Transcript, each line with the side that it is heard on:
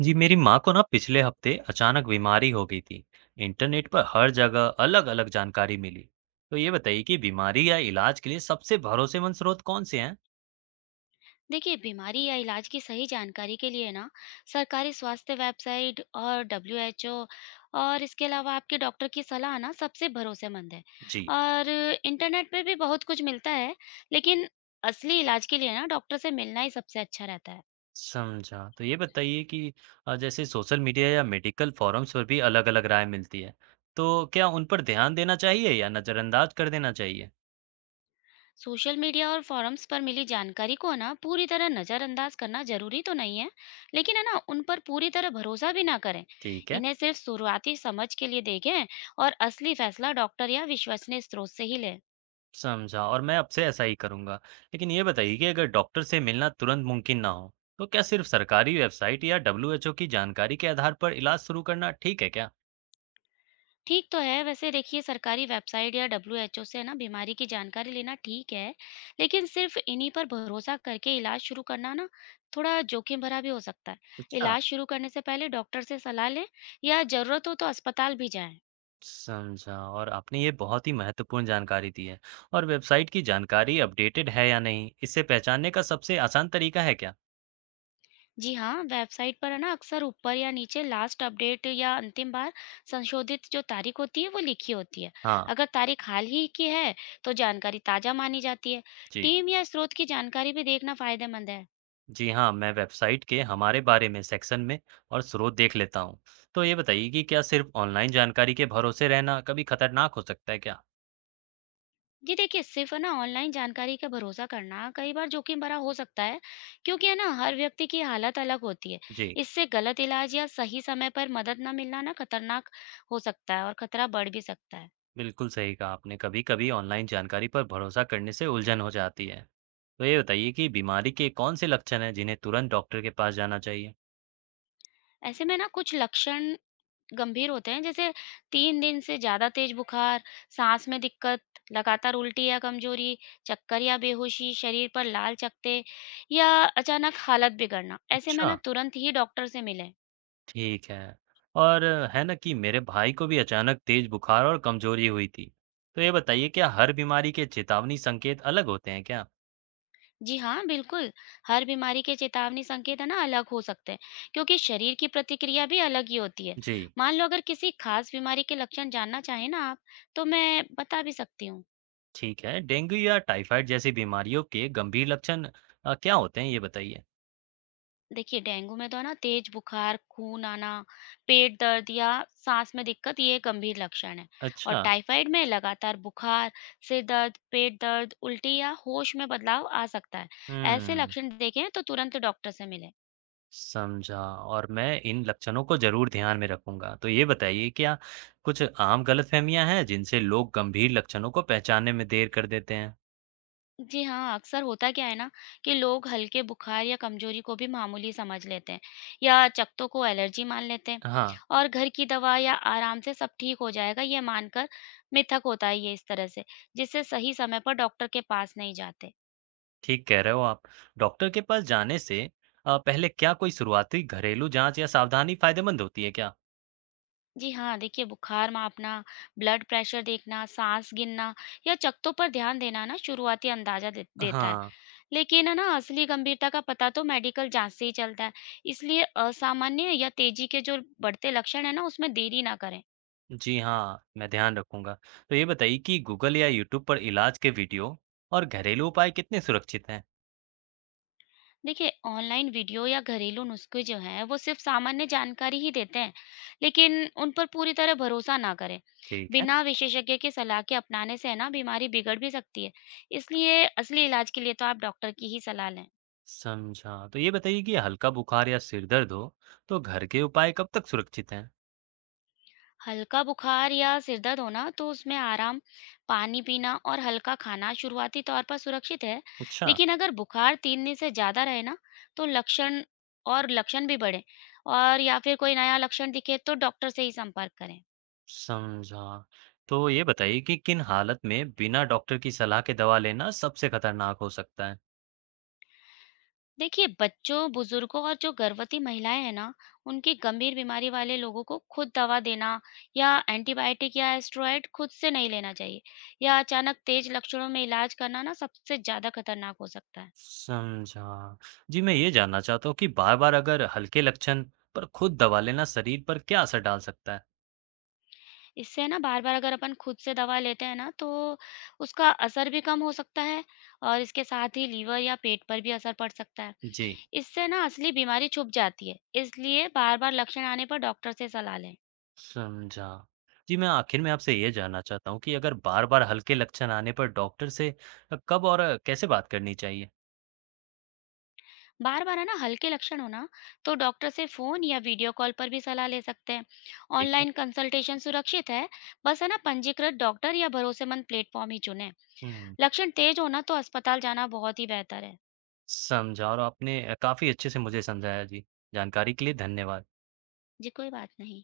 right: जी मेरी माँ को ना पिछले हफ्ते अचानक बीमारी हो गई थी। इंटरनेट पर हर जगह अलग अलग जानकारी मिली। तो ये बताइए कि बीमारी या इलाज के लिए सबसे भरोसेमंद स्रोत कौन से हैं।
left: देखिए, बीमारी या इलाज की सही जानकारी के लिए ना सरकारी स्वास्थ्य वेबसाइट और डब्ल्यू एच ओ, और इसके अलावा आपके डॉक्टर की सलाह ना सबसे भरोसेमंद है।
right: जी।
left: और इंटरनेट पे भी बहुत कुछ मिलता है, लेकिन असली इलाज के लिए ना डॉक्टर से मिलना ही सबसे अच्छा रहता है।
right: समझा। तो ये बताइए कि जैसे सोशल मीडिया या मेडिकल फोरम्स पर भी अलग अलग राय मिलती है। तो क्या उन पर ध्यान देना चाहिए या नज़रअंदाज कर देना चाहिए।
left: सोशल मीडिया और forums पर मिली जानकारी को ना पूरी तरह नज़रअंदाज करना जरूरी तो नहीं है, लेकिन है ना, उन पर पूरी तरह भरोसा भी ना करें।
right: ठीक है।
left: इन्हें सिर्फ शुरुआती समझ के लिए देखें, और असली फैसला डॉक्टर या विश्वसनीय स्रोत से ही लें।
right: समझा और मैं अब से ऐसा ही करूंगा। लेकिन ये बताइए कि अगर डॉक्टर से मिलना तुरंत मुमकिन ना हो, तो क्या सिर्फ सरकारी वेबसाइट या डब्ल्यूएचओ की जानकारी के आधार पर इलाज शुरू करना ठीक है क्या?
left: ठीक तो है, वैसे देखिए, सरकारी वेबसाइट या डब्ल्यूएचओ से ना बीमारी की जानकारी लेना ठीक है, लेकिन सिर्फ इन्हीं पर भरोसा करके इलाज शुरू करना ना थोड़ा जोखिम भरा भी हो सकता है।
right: अच्छा।
left: इलाज शुरू करने से पहले डॉक्टर से सलाह लें, या जरूरत हो तो अस्पताल भी जाएं।
right: समझा और आपने ये बहुत ही महत्वपूर्ण जानकारी दी है। और वेबसाइट की जानकारी अपडेटेड है या नहीं, इसे पहचानने का सबसे आसान तरीका है क्या?
left: जी हाँ, वेबसाइट पर है ना अक्सर ऊपर या नीचे लास्ट अपडेट या अंतिम बार संशोधित जो तारीख होती है, वो लिखी होती है।
right: हाँ।
left: अगर तारीख हाल ही की है, तो जानकारी ताजा मानी जाती है।
right: जी।
left: टीम या स्रोत की जानकारी भी देखना फायदेमंद है।
right: जी हाँ, मैं वेबसाइट के हमारे बारे में सेक्शन में और स्रोत देख लेता हूँ। तो ये बताइए कि क्या सिर्फ ऑनलाइन जानकारी के भरोसे रहना कभी खतरनाक हो सकता है क्या?
left: जी देखिए, सिर्फ़ है ना ऑनलाइन जानकारी का भरोसा करना कई बार जोखिम भरा हो सकता है, क्योंकि है ना, हर व्यक्ति की हालत अलग होती है।
right: जी।
left: इससे गलत इलाज या सही समय पर मदद ना मिलना ना खतरनाक हो सकता है, और खतरा बढ़ भी सकता है।
right: बिल्कुल सही कहा आपने। कभी-कभी ऑनलाइन जानकारी पर भरोसा करने से उलझन हो जाती है। तो ये बताइए कि बीमारी के कौन से लक्षण हैं जिन्हें तुरंत डॉक्टर के पास जाना चाहिए?
left: ऐसे में ना कुछ लक्षण गंभीर होते हैं, जैसे 3 दिन से ज़्यादा तेज़ बुखार, साँस में दिक्कत, लगातार उल्टी या कमज़ोरी, चक्कर या बेहोशी, शरीर पर लाल चकत्ते या अचानक हालत बिगड़ना। ऐसे में
right: अच्छा,
left: ना तुरंत ही डॉक्टर से मिलें।
right: ठीक है। और है ना कि मेरे भाई को भी अचानक तेज बुखार और कमजोरी हुई थी। तो ये बताइए क्या हर बीमारी के चेतावनी संकेत अलग होते हैं क्या?
left: जी हाँ, बिल्कुल। हर बीमारी के चेतावनी संकेत है ना अलग हो सकते हैं, क्योंकि शरीर की प्रतिक्रिया भी अलग ही होती है।
right: जी,
left: मान लो, अगर किसी खास बीमारी के लक्षण जानना चाहें ना आप, तो मैं बता भी सकती हूँ।
right: ठीक है। डेंगू या टाइफाइड जैसी बीमारियों के गंभीर लक्षण क्या होते हैं ये बताइए?
left: देखिए, डेंगू में तो है ना तेज बुखार, खून आना, पेट दर्द या सांस में दिक्कत, ये गंभीर लक्षण है। और
right: अच्छा,
left: टाइफाइड में लगातार बुखार, सिर दर्द, पेट दर्द, उल्टी या होश में बदलाव आ सकता है। ऐसे
right: हुँ।
left: लक्षण देखें तो तुरंत डॉक्टर से मिलें।
right: समझा और मैं इन लक्षणों को ज़रूर ध्यान में रखूँगा। तो ये बताइए क्या कुछ आम गलतफ़हमियाँ हैं जिनसे लोग गंभीर लक्षणों को पहचानने में देर कर देते हैं?
left: जी हाँ, अक्सर होता क्या है ना, कि लोग हल्के बुखार या कमजोरी को भी मामूली समझ लेते हैं, या चकत्तों को एलर्जी मान लेते हैं,
right: हाँ,
left: और घर की दवा या आराम से सब ठीक हो जाएगा ये मानकर मिथक होता है, ये इस तरह से जिससे सही समय पर डॉक्टर के पास नहीं जाते।
right: ठीक कह रहे हो आप। डॉक्टर के पास जाने से पहले क्या कोई शुरुआती घरेलू जाँच या सावधानी फ़ायदेमंद होती है क्या?
left: जी हाँ, देखिए, बुखार मापना, ब्लड प्रेशर देखना, सांस गिनना या चकत्तों पर ध्यान देना ना शुरुआती अंदाजा देता है।
right: हाँ,
left: लेकिन है ना, असली गंभीरता का पता तो मेडिकल जाँच से ही चलता है। इसलिए असामान्य या तेज़ी के जो बढ़ते लक्षण हैं ना, उसमें देरी ना करें।
right: जी हाँ, मैं ध्यान रखूँगा। तो ये बताइए कि गूगल या यूट्यूब पर इलाज के वीडियो और घरेलू उपाय कितने सुरक्षित हैं?
left: देखिए, ऑनलाइन वीडियो या घरेलू नुस्खे जो हैं, वो सिर्फ़ सामान्य जानकारी ही देते हैं, लेकिन उन पर पूरी तरह भरोसा ना करें।
right: ठीक है।
left: बिना विशेषज्ञ की सलाह के अपनाने से है ना, बीमारी बिगड़ भी सकती है। इसलिए असली इलाज के लिए तो आप डॉक्टर की ही सलाह लें।
right: समझा। तो ये बताइए कि हल्का बुखार या सिर दर्द हो तो घर के उपाय कब तक सुरक्षित हैं?
left: हल्का बुखार या सिर दर्द होना तो उसमें आराम, पानी पीना और हल्का खाना शुरुआती तौर पर सुरक्षित है।
right: अच्छा।
left: लेकिन अगर बुखार 3 दिन से ज़्यादा रहे ना, तो लक्षण और लक्षण भी बढ़े, और या फिर कोई नया लक्षण दिखे, तो डॉक्टर से ही संपर्क करें।
right: समझा। तो ये बताइए कि किन हालत में बिना डॉक्टर की सलाह के दवा लेना सबसे खतरनाक हो सकता है?
left: देखिए, बच्चों, बुजुर्गों और जो गर्भवती महिलाएं हैं ना, उनकी गंभीर बीमारी वाले लोगों को खुद दवा देना, या एंटीबायोटिक या स्टेरॉइड खुद से नहीं लेना चाहिए, या अचानक तेज लक्षणों में इलाज करना ना सबसे ज़्यादा खतरनाक हो सकता है।
right: समझा। जी मैं ये जानना चाहता हूँ कि बार-बार अगर हल्के लक्षण पर खुद दवा लेना शरीर पर क्या असर डाल सकता है?
left: इससे है ना, बार-बार अगर अपन खुद से दवा लेते हैं ना, तो उसका असर भी कम हो सकता है, और इसके साथ ही लीवर या पेट पर भी असर पड़ सकता है।
right: जी।
left: इससे ना असली बीमारी छुप जाती है, इसलिए बार-बार लक्षण आने पर डॉक्टर से सलाह लें।
right: समझा। जी मैं आखिर में आपसे ये जानना चाहता हूँ कि अगर बार-बार हल्के लक्षण आने पर डॉक्टर से कब और कैसे बात करनी चाहिए?
left: बार-बार है ना हल्के लक्षण हो ना, तो डॉक्टर से फ़ोन या वीडियो कॉल पर भी सलाह ले सकते हैं।
right: ठीक है।
left: ऑनलाइन कंसल्टेशन सुरक्षित है, बस है ना, पंजीकृत डॉक्टर या भरोसेमंद प्लेटफ़ॉर्म ही चुनें।
right: हम्म।
left: लक्षण तेज हो ना, तो अस्पताल जाना बहुत ही बेहतर है।
right: समझा और आपने काफ़ी अच्छे से मुझे समझाया जी। जानकारी के लिए धन्यवाद।
left: जी, कोई बात नहीं।